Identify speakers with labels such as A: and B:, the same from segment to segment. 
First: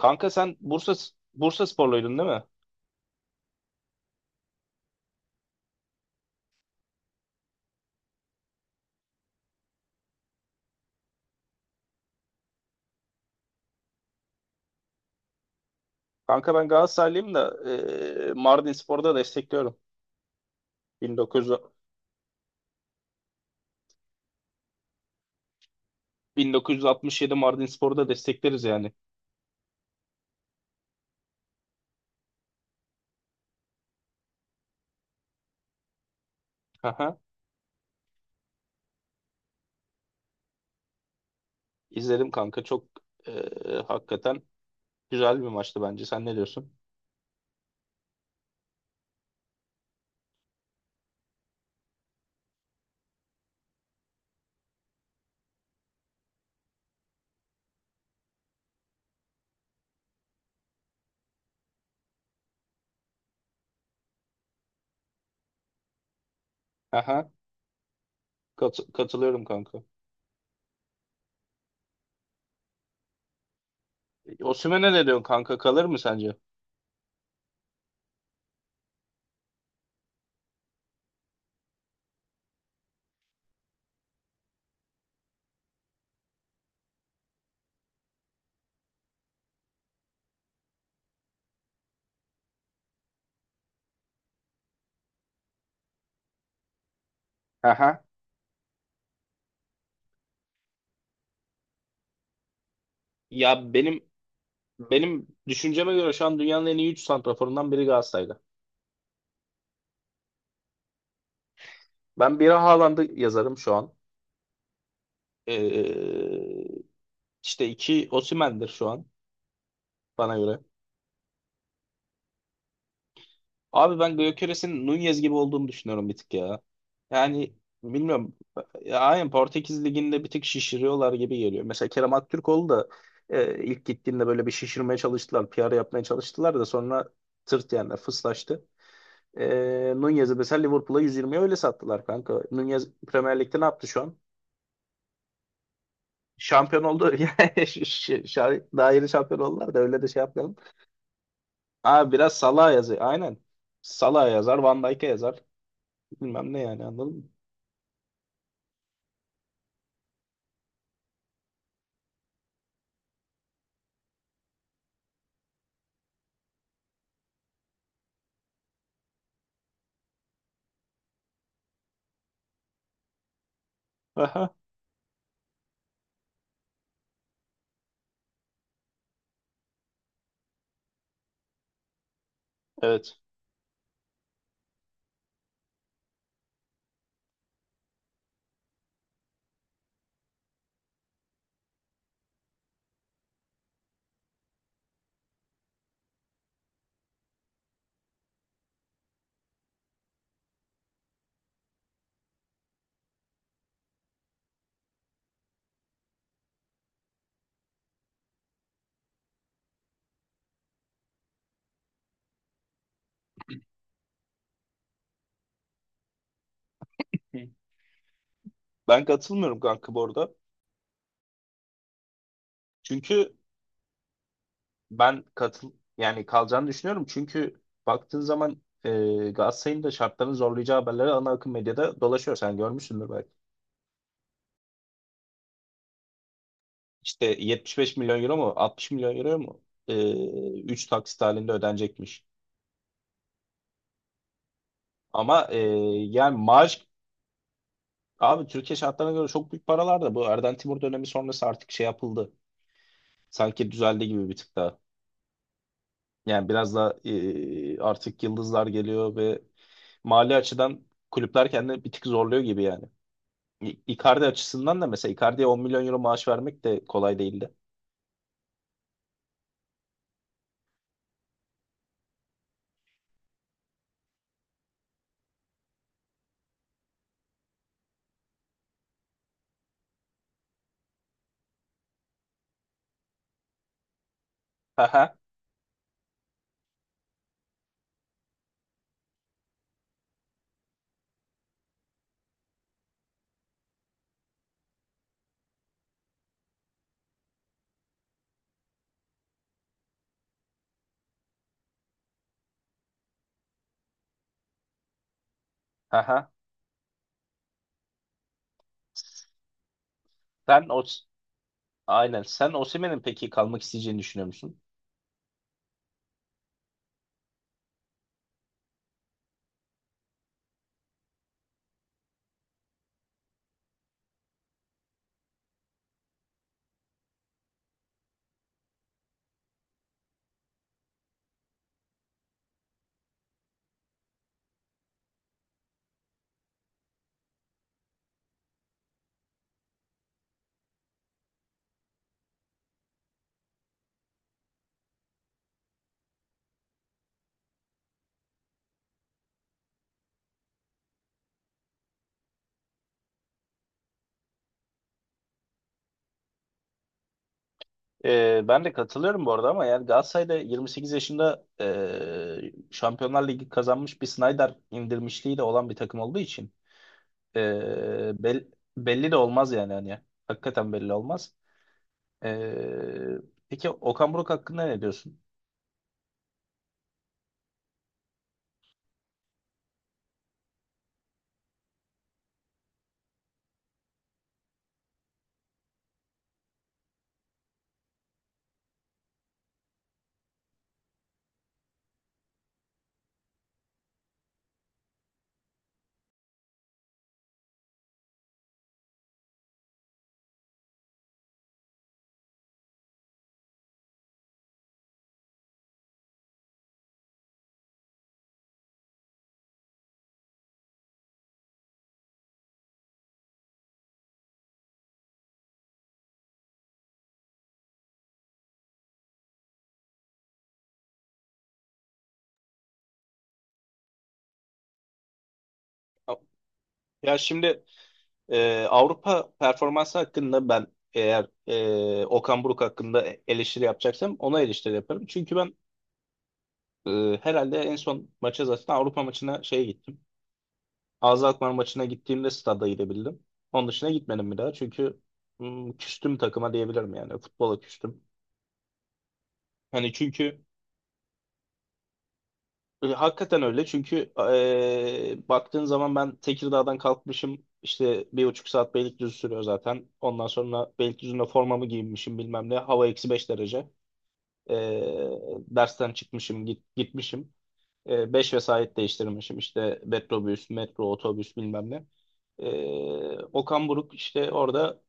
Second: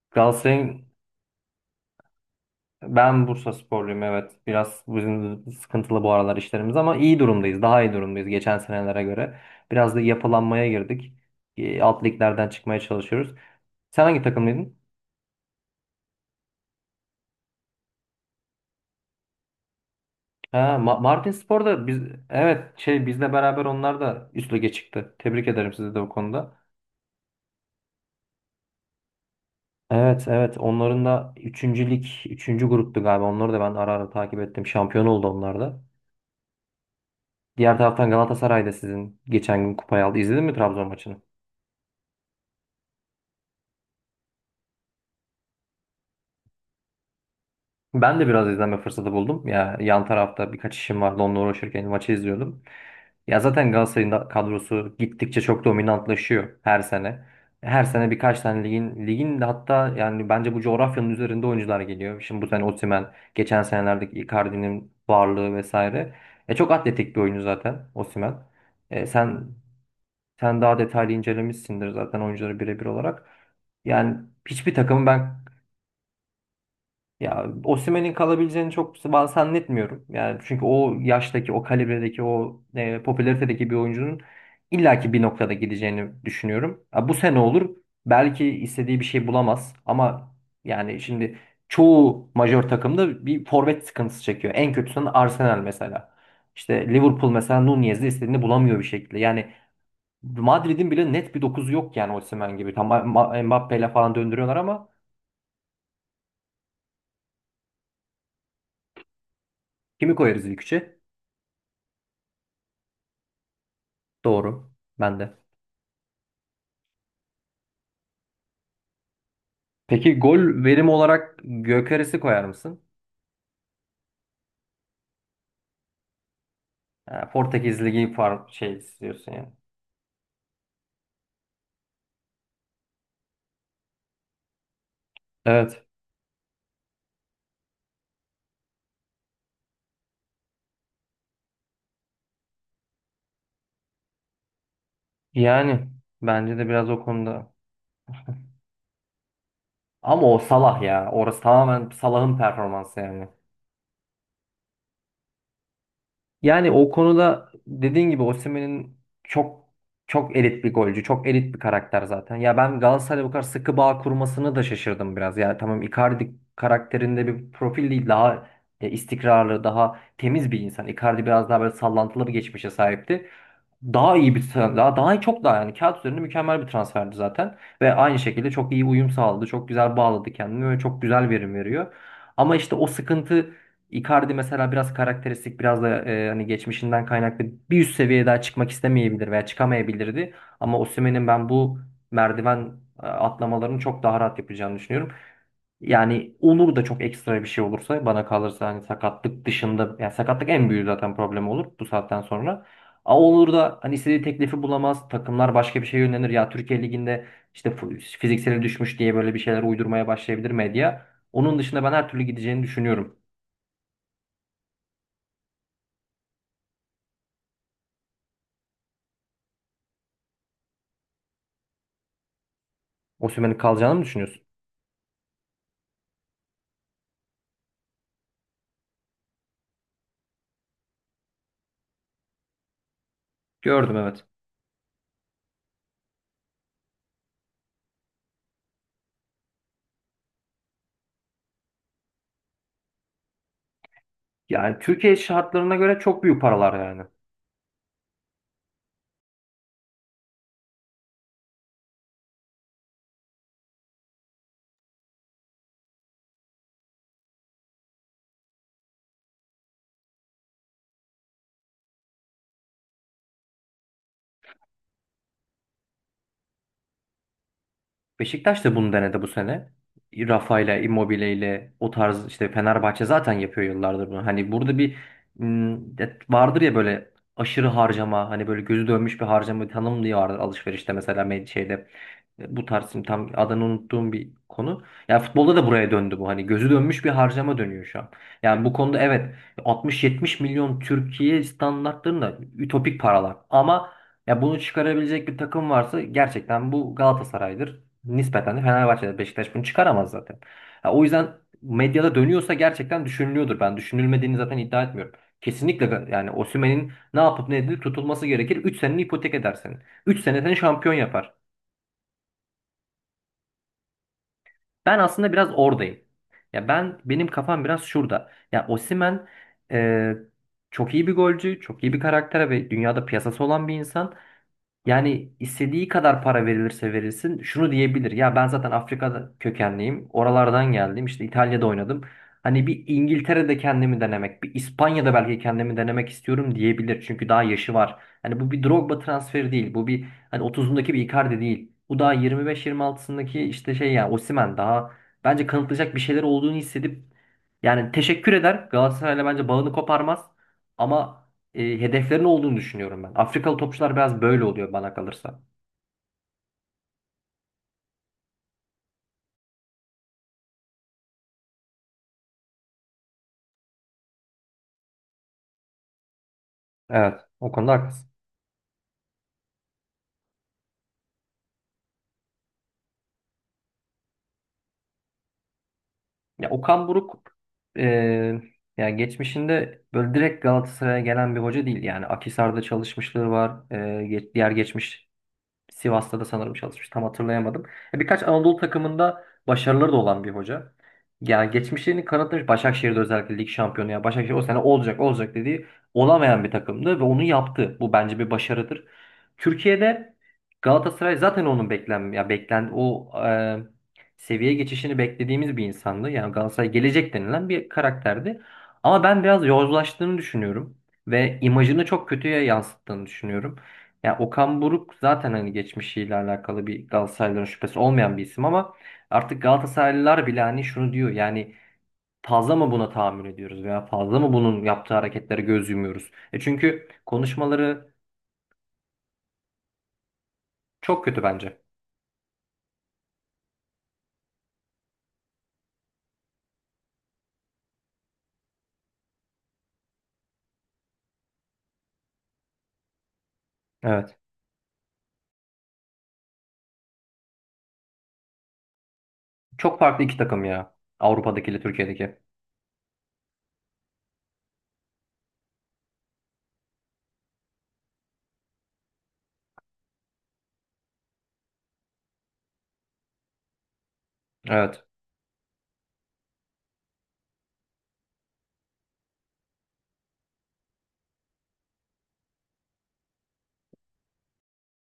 A: Kanka sen
B: Galatasaray'ın.
A: Bursa Bursa sporluydun değil mi?
B: Ben Bursasporluyum, evet. Biraz bizim sıkıntılı bu aralar işlerimiz ama iyi durumdayız. Daha iyi durumdayız geçen senelere göre. Biraz da yapılanmaya girdik. Alt liglerden çıkmaya çalışıyoruz. Sen hangi takımlıydın?
A: Kanka ben Galatasaraylıyım da Mardinspor'u da destekliyorum.
B: Ha,
A: 1900,
B: Martinspor'da biz, evet, şey, bizle beraber onlar da üst lige çıktı. Tebrik ederim sizi de bu konuda.
A: 1967 Mardinspor'u da destekleriz yani.
B: Evet, evet, onların da 3. lig 3. gruptu galiba. Onları da ben ara ara takip ettim. Şampiyon oldu onlar da.
A: Aha,
B: Diğer taraftan Galatasaray da sizin geçen gün kupayı aldı. İzledin mi Trabzon maçını?
A: izledim kanka çok e, hakikaten güzel bir maçtı bence. Sen ne diyorsun?
B: Ben de biraz izleme fırsatı buldum. Ya yan tarafta birkaç işim vardı. Onunla uğraşırken maçı izliyordum. Ya zaten Galatasaray'ın da kadrosu gittikçe çok dominantlaşıyor her sene. Her sene birkaç tane ligin de hatta, yani bence bu coğrafyanın üzerinde oyuncular geliyor. Şimdi bu sene Osimhen, geçen senelerdeki Icardi'nin varlığı vesaire. Çok atletik bir
A: Aha,
B: oyuncu zaten Osimhen. E
A: katılıyorum
B: sen
A: kanka.
B: sen daha detaylı incelemişsindir zaten oyuncuları birebir olarak. Yani hiçbir
A: Osimhen'e
B: takımı
A: ne diyorsun
B: ben,
A: kanka? Kalır mı sence?
B: ya Osimhen'in kalabileceğini çok ben zannetmiyorum. Yani çünkü o yaştaki, o kalibredeki, o popülaritedeki bir oyuncunun illaki bir noktada gideceğini düşünüyorum. Ha, bu sene olur. Belki istediği bir şey bulamaz ama yani şimdi çoğu majör takımda bir forvet sıkıntısı çekiyor. En kötüsünün Arsenal mesela. İşte Liverpool mesela
A: Aha.
B: Nunez'i istediğini bulamıyor bir şekilde. Yani Madrid'in bile net bir dokuzu yok yani Osimhen gibi. Tam
A: Ya
B: Mbappe'yle
A: benim
B: falan döndürüyorlar ama
A: benim düşünceme göre şu an dünyanın en iyi 3 santraforundan biri Galatasaray'da.
B: kimi koyarız ilk üçe?
A: Ben biri Haaland'ı yazarım şu an.
B: Doğru. Ben de.
A: E, İşte iki Osimhen'dir şu an
B: Peki
A: bana göre.
B: gol verim olarak Gökeres'i koyar mısın?
A: Abi ben Gyökeres'in Nunez gibi olduğunu düşünüyorum bir tık ya.
B: Ha,
A: Yani
B: Portekiz Ligi
A: bilmiyorum.
B: far şey
A: Ya, aynen
B: istiyorsun yani.
A: Portekiz Ligi'nde bir tık şişiriyorlar gibi geliyor. Mesela Kerem Aktürkoğlu da ilk gittiğinde böyle bir şişirmeye çalıştılar. PR
B: Evet.
A: yapmaya çalıştılar da sonra tırt yani fıslaştı. E, Nunez'i mesela Liverpool'a 120'ye öyle sattılar kanka. Nunez Premier Lig'de ne yaptı şu an?
B: Yani bence de
A: Şampiyon
B: biraz o
A: oldu.
B: konuda.
A: Yani daha yeni şampiyon oldular da öyle de şey
B: Ama o
A: yapmayalım.
B: Salah ya. Orası tamamen
A: Abi
B: Salah'ın
A: biraz Salah
B: performansı
A: yazıyor.
B: yani.
A: Aynen. Salah yazar, Van Dijk'e yazar. Bilmem ne
B: Yani
A: yani
B: o
A: anladın mı?
B: konuda dediğin gibi Osimhen'in çok çok elit bir golcü, çok elit bir karakter zaten. Ya ben Galatasaray'la bu kadar sıkı bağ kurmasını da şaşırdım biraz. Ya tamam Icardi karakterinde bir profil değil, daha istikrarlı, daha temiz bir insan. Icardi biraz daha böyle sallantılı bir geçmişe sahipti. Daha iyi bir
A: Aha,
B: çok daha, yani kağıt üzerinde mükemmel bir transferdi zaten ve aynı şekilde çok iyi uyum sağladı. Çok güzel bağladı kendini ve çok güzel verim veriyor. Ama işte o
A: evet.
B: sıkıntı, Icardi mesela biraz karakteristik, biraz da hani geçmişinden kaynaklı bir üst seviyeye daha çıkmak istemeyebilir veya çıkamayabilirdi. Ama Osimhen'in ben bu merdiven atlamalarını çok daha rahat yapacağını düşünüyorum. Yani olur da çok ekstra bir şey olursa bana kalırsa hani sakatlık dışında, yani sakatlık en büyük zaten problem olur bu saatten sonra. A olur da hani istediği teklifi bulamaz. Takımlar başka bir şeye yönelir. Ya Türkiye Ligi'nde işte fizikseli düşmüş diye böyle bir şeyler uydurmaya başlayabilir medya. Onun dışında ben her türlü gideceğini düşünüyorum.
A: Hı. Ben katılmıyorum kanka bu arada. Çünkü
B: Osimhen'in kalacağını mı düşünüyorsun?
A: ben katıl yani kalacağını düşünüyorum. Çünkü baktığın zaman Galatasaray'ın da şartlarını zorlayacağı haberleri ana akım medyada dolaşıyor. Sen görmüşsündür belki.
B: Gördüm, evet.
A: İşte 75 milyon euro mu 60 milyon euro mu? 3 taksit halinde ödenecekmiş.
B: Yani Türkiye
A: Ama
B: şartlarına göre çok
A: yani
B: büyük paralar yani.
A: abi Türkiye şartlarına göre çok büyük paralar da bu Erden Timur dönemi sonrası artık şey yapıldı. Sanki düzeldi gibi bir tık daha. Yani biraz da artık yıldızlar geliyor ve mali açıdan kulüpler kendini bir tık zorluyor gibi yani. Icardi açısından da mesela Icardi'ye 10 milyon euro maaş vermek de kolay değildi.
B: Beşiktaş da bunu denedi bu sene. Rafa'yla, Immobile'yle o tarz, işte Fenerbahçe zaten yapıyor yıllardır bunu. Hani burada bir vardır ya böyle aşırı harcama, hani böyle gözü dönmüş bir harcama tanım diye vardır alışverişte mesela, şeyde. Bu tarz, şimdi tam adını unuttuğum bir konu.
A: Haha,
B: Ya futbolda da buraya döndü bu. Hani gözü dönmüş bir harcama dönüyor şu an. Yani bu konuda evet, 60-70 milyon Türkiye standartlarında ütopik paralar ama ya bunu çıkarabilecek bir takım varsa gerçekten bu Galatasaray'dır. Nispeten de Fenerbahçe'de Beşiktaş bunu çıkaramaz zaten. Ha, o yüzden medyada dönüyorsa gerçekten düşünülüyordur. Ben düşünülmediğini zaten iddia etmiyorum. Kesinlikle, yani
A: haha.
B: Osimhen'in ne yapıp ne edilip tutulması gerekir. 3 seneni ipotek eder senin. 3 sene seni
A: Sen o
B: şampiyon yapar.
A: aynen sen Osimhen'in peki kalmak isteyeceğini düşünüyor musun?
B: Ben aslında biraz oradayım. Ya ben, benim kafam biraz şurada. Ya Osimhen e, çok iyi bir golcü, çok iyi bir karaktere ve dünyada piyasası olan bir insan. Yani istediği kadar para verilirse verilsin şunu diyebilir. Ya ben zaten Afrika kökenliyim. Oralardan geldim. İşte İtalya'da oynadım. Hani bir İngiltere'de kendimi denemek, bir İspanya'da belki kendimi denemek istiyorum diyebilir. Çünkü daha yaşı var. Hani bu bir Drogba transferi değil. Bu bir, hani 30'undaki bir Icardi değil. Bu daha 25-26'sındaki işte şey, yani Osimhen daha bence kanıtlayacak bir şeyler olduğunu hissedip yani teşekkür eder. Galatasaray'la bence bağını koparmaz. Ama hedeflerin olduğunu düşünüyorum ben. Afrikalı topçular biraz böyle oluyor bana kalırsa.
A: Ben de katılıyorum bu arada ama yani Galatasaray'da 28 yaşında Şampiyonlar Ligi kazanmış bir Snyder indirmişliği de olan bir takım olduğu için.
B: Evet, o konuda haklısın.
A: Ee, bel- Belli de olmaz yani hani. Hakikaten belli olmaz. Ee, peki Okan Buruk hakkında ne diyorsun?
B: Ya Okan Buruk e, yani geçmişinde böyle direkt Galatasaray'a gelen bir hoca değil. Yani Akhisar'da çalışmışlığı var. Diğer geçmiş Sivas'ta da sanırım çalışmış. Tam hatırlayamadım. Birkaç Anadolu takımında başarıları da olan bir hoca. Yani geçmişlerini kanıtlamış. Başakşehir'de özellikle lig şampiyonu. Yani Başakşehir o sene olacak olacak dediği olamayan bir takımdı ve onu yaptı. Bu bence bir başarıdır. Türkiye'de Galatasaray zaten onun beklen ya beklen o e, seviye geçişini beklediğimiz bir insandı. Yani Galatasaray gelecek denilen bir karakterdi. Ama ben biraz yozlaştığını düşünüyorum ve imajını çok kötüye yansıttığını düşünüyorum. Yani Okan Buruk zaten hani geçmişiyle alakalı bir Galatasaraylıların şüphesi olmayan bir isim ama artık Galatasaraylılar bile hani şunu diyor, yani fazla mı buna tahammül ediyoruz veya fazla mı bunun yaptığı hareketlere göz yumuyoruz? Çünkü
A: Ya şimdi
B: konuşmaları
A: Avrupa performansı hakkında ben
B: çok kötü
A: eğer
B: bence.
A: Okan Buruk hakkında eleştiri yapacaksam ona eleştiri yaparım. Çünkü ben herhalde en son maça zaten Avrupa maçına şeye gittim. AZ Alkmaar maçına gittiğimde stada gidebildim. Onun dışına
B: Evet.
A: gitmedim bir daha çünkü küstüm takıma diyebilirim yani futbola küstüm.
B: Çok
A: Hani
B: farklı iki
A: çünkü
B: takım ya. Avrupa'dakiyle Türkiye'deki.
A: Hakikaten öyle çünkü baktığın zaman ben Tekirdağ'dan kalkmışım işte 1,5 saat Beylikdüzü sürüyor zaten. Ondan sonra Beylikdüzü'nde formamı giyinmişim bilmem ne hava -5 derece. E,
B: Evet.
A: Dersten çıkmışım gitmişim. Beş vesait değiştirmişim işte metrobüs, metro, otobüs bilmem ne. Okan Buruk işte orada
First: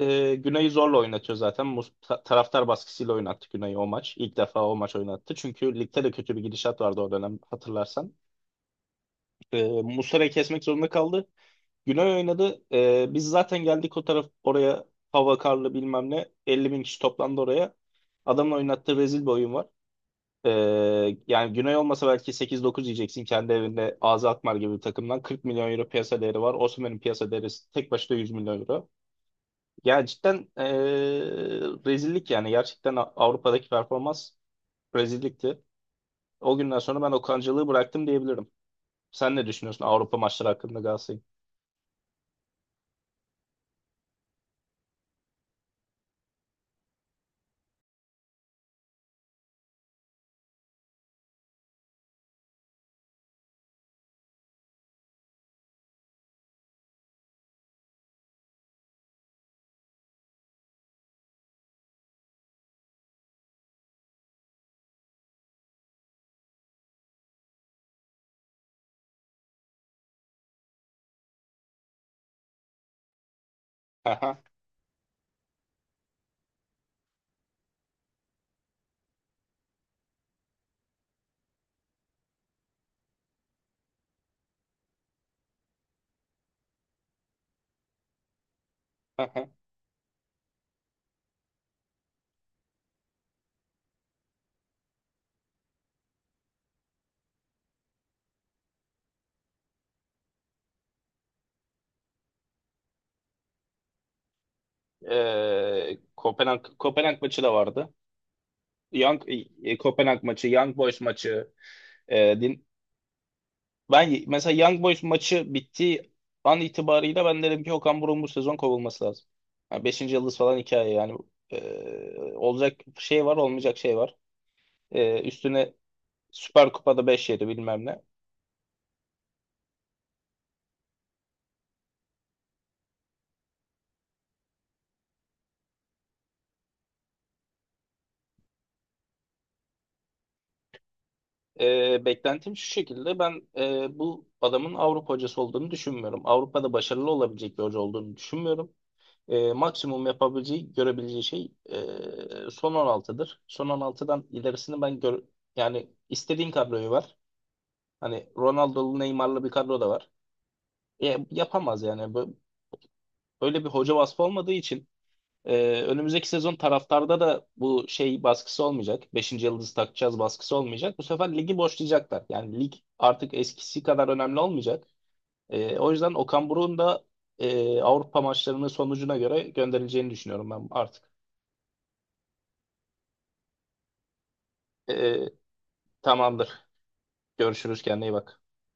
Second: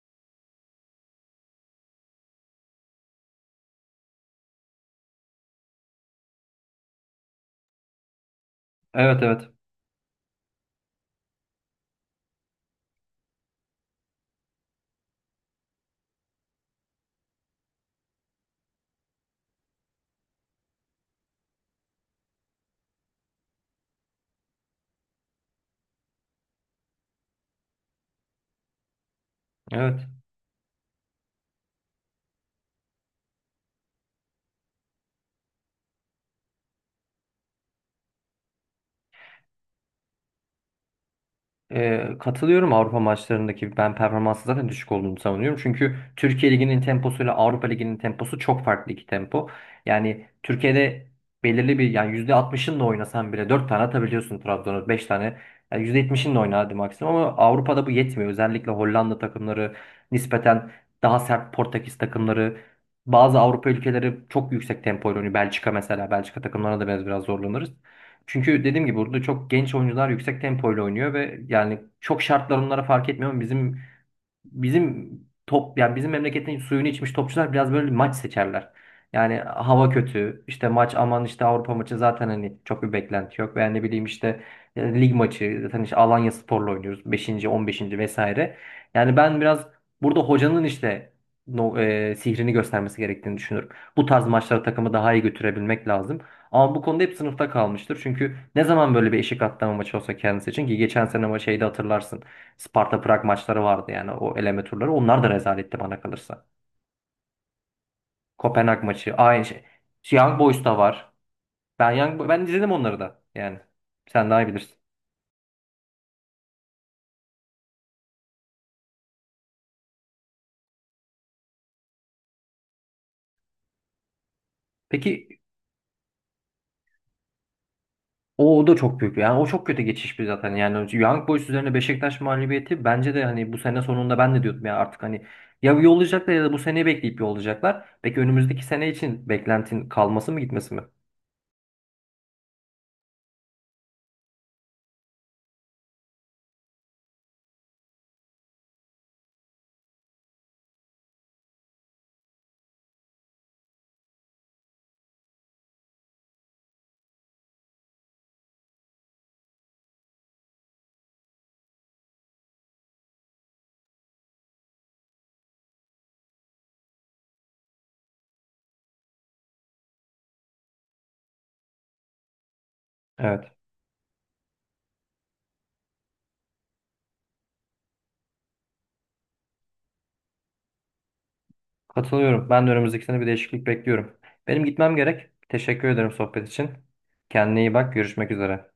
A: Güney'i zorla oynatıyor zaten. Taraftar baskısıyla oynattı Güney'i o maç. İlk defa o maç oynattı. Çünkü ligde de kötü bir gidişat vardı o dönem hatırlarsan.
B: Evet, evet.
A: Muslera'yı kesmek zorunda kaldı. Günay oynadı. Biz zaten geldik o taraf oraya, hava karlı bilmem ne. 50 bin kişi toplandı oraya. Adamın oynattığı rezil bir oyun var. E, Yani Günay olmasa belki 8-9 yiyeceksin kendi evinde Ağzı Alkmaar gibi bir takımdan. 40 milyon euro piyasa değeri var. Osimhen'in piyasa değeri tek başına 100 milyon euro.
B: Evet.
A: Ya cidden rezillik yani. Gerçekten Avrupa'daki performans rezillikti. O günden sonra ben Okan'cılığı bıraktım diyebilirim. Sen ne düşünüyorsun Avrupa maçları hakkında Galatasaray'ın?
B: Katılıyorum, Avrupa maçlarındaki ben performansı zaten düşük olduğunu savunuyorum. Çünkü Türkiye Ligi'nin temposuyla Avrupa Ligi'nin temposu çok farklı iki tempo. Yani Türkiye'de belirli bir, yani %60'ınla oynasan bile 4 tane atabiliyorsun Trabzon'a, 5 tane. Yani %70'inle oyna hadi maksimum, ama Avrupa'da bu yetmiyor. Özellikle Hollanda takımları nispeten daha sert, Portekiz takımları, bazı Avrupa ülkeleri çok yüksek tempoyla oynuyor. Belçika mesela, Belçika takımlarına da biraz zorlanırız. Çünkü dediğim gibi burada çok genç oyuncular yüksek tempoyla oynuyor ve yani çok şartlar onlara fark etmiyor ama bizim bizim top, yani bizim memleketin suyunu içmiş topçular biraz böyle maç seçerler. Yani hava kötü işte, maç aman işte, Avrupa maçı zaten hani çok bir beklenti yok veya ne bileyim, işte lig maçı zaten, işte Alanya Spor'la oynuyoruz beşinci, on beşinci vesaire. Yani ben
A: Aha.
B: biraz burada hocanın işte no, e, sihrini göstermesi gerektiğini düşünüyorum. Bu tarz maçlara takımı daha iyi götürebilmek lazım. Ama bu konuda hep sınıfta kalmıştır. Çünkü ne zaman böyle bir eşik atlama maçı olsa kendisi için, ki geçen sene ama şeyde hatırlarsın. Sparta Prag maçları vardı, yani o eleme turları. Onlar da rezaletti bana kalırsa.
A: Kopenhag maçı da vardı.
B: Kopenhag maçı
A: Young,
B: aynı şey.
A: Kopenhag
B: Young
A: maçı,
B: Boys
A: Young
B: da
A: Boys
B: var.
A: maçı.
B: Ben
A: e, din,
B: izledim onları da yani. Sen daha iyi
A: Mesela
B: bilirsin.
A: Young Boys maçı bittiği an itibarıyla ben dedim ki Okan Buruk'un bu sezon kovulması lazım. Yani 5. yıldız falan hikaye yani. Olacak şey var, olmayacak şey var.
B: Peki
A: Üstüne Süper Kupa'da 5-7 bilmem ne.
B: o da çok büyük, yani o çok kötü geçiş bir zaten, yani Young Boys üzerine Beşiktaş mağlubiyeti bence de, hani bu sene sonunda ben de diyordum ya artık hani ya yollayacaklar ya da bu seneyi bekleyip yollayacaklar. Peki önümüzdeki sene için beklentin kalması mı, gitmesi mi?
A: Beklentim şu şekilde, ben bu adamın Avrupa hocası olduğunu düşünmüyorum. Avrupa'da başarılı olabilecek bir hoca olduğunu düşünmüyorum. Maksimum yapabileceği, görebileceği şey son 16'dır. Son 16'dan ilerisini ben gör yani istediğin kadroyu var. Hani Ronaldo'lu, Neymar'lı bir kadro da var. Yapamaz yani. Böyle bir hoca vasfı olmadığı için önümüzdeki sezon taraftarda da bu şey baskısı olmayacak. Beşinci yıldız takacağız baskısı olmayacak. Bu sefer ligi boşlayacaklar. Yani lig artık
B: Evet.
A: eskisi kadar önemli olmayacak. O yüzden Okan Buruk'un da Avrupa maçlarının sonucuna göre gönderileceğini düşünüyorum ben artık.
B: Katılıyorum. Ben de önümüzdeki sene bir değişiklik bekliyorum. Benim gitmem
A: E,
B: gerek. Teşekkür ederim sohbet
A: Tamamdır.
B: için. Kendine iyi
A: Görüşürüz.
B: bak.
A: Kendine iyi
B: Görüşmek
A: bak.
B: üzere.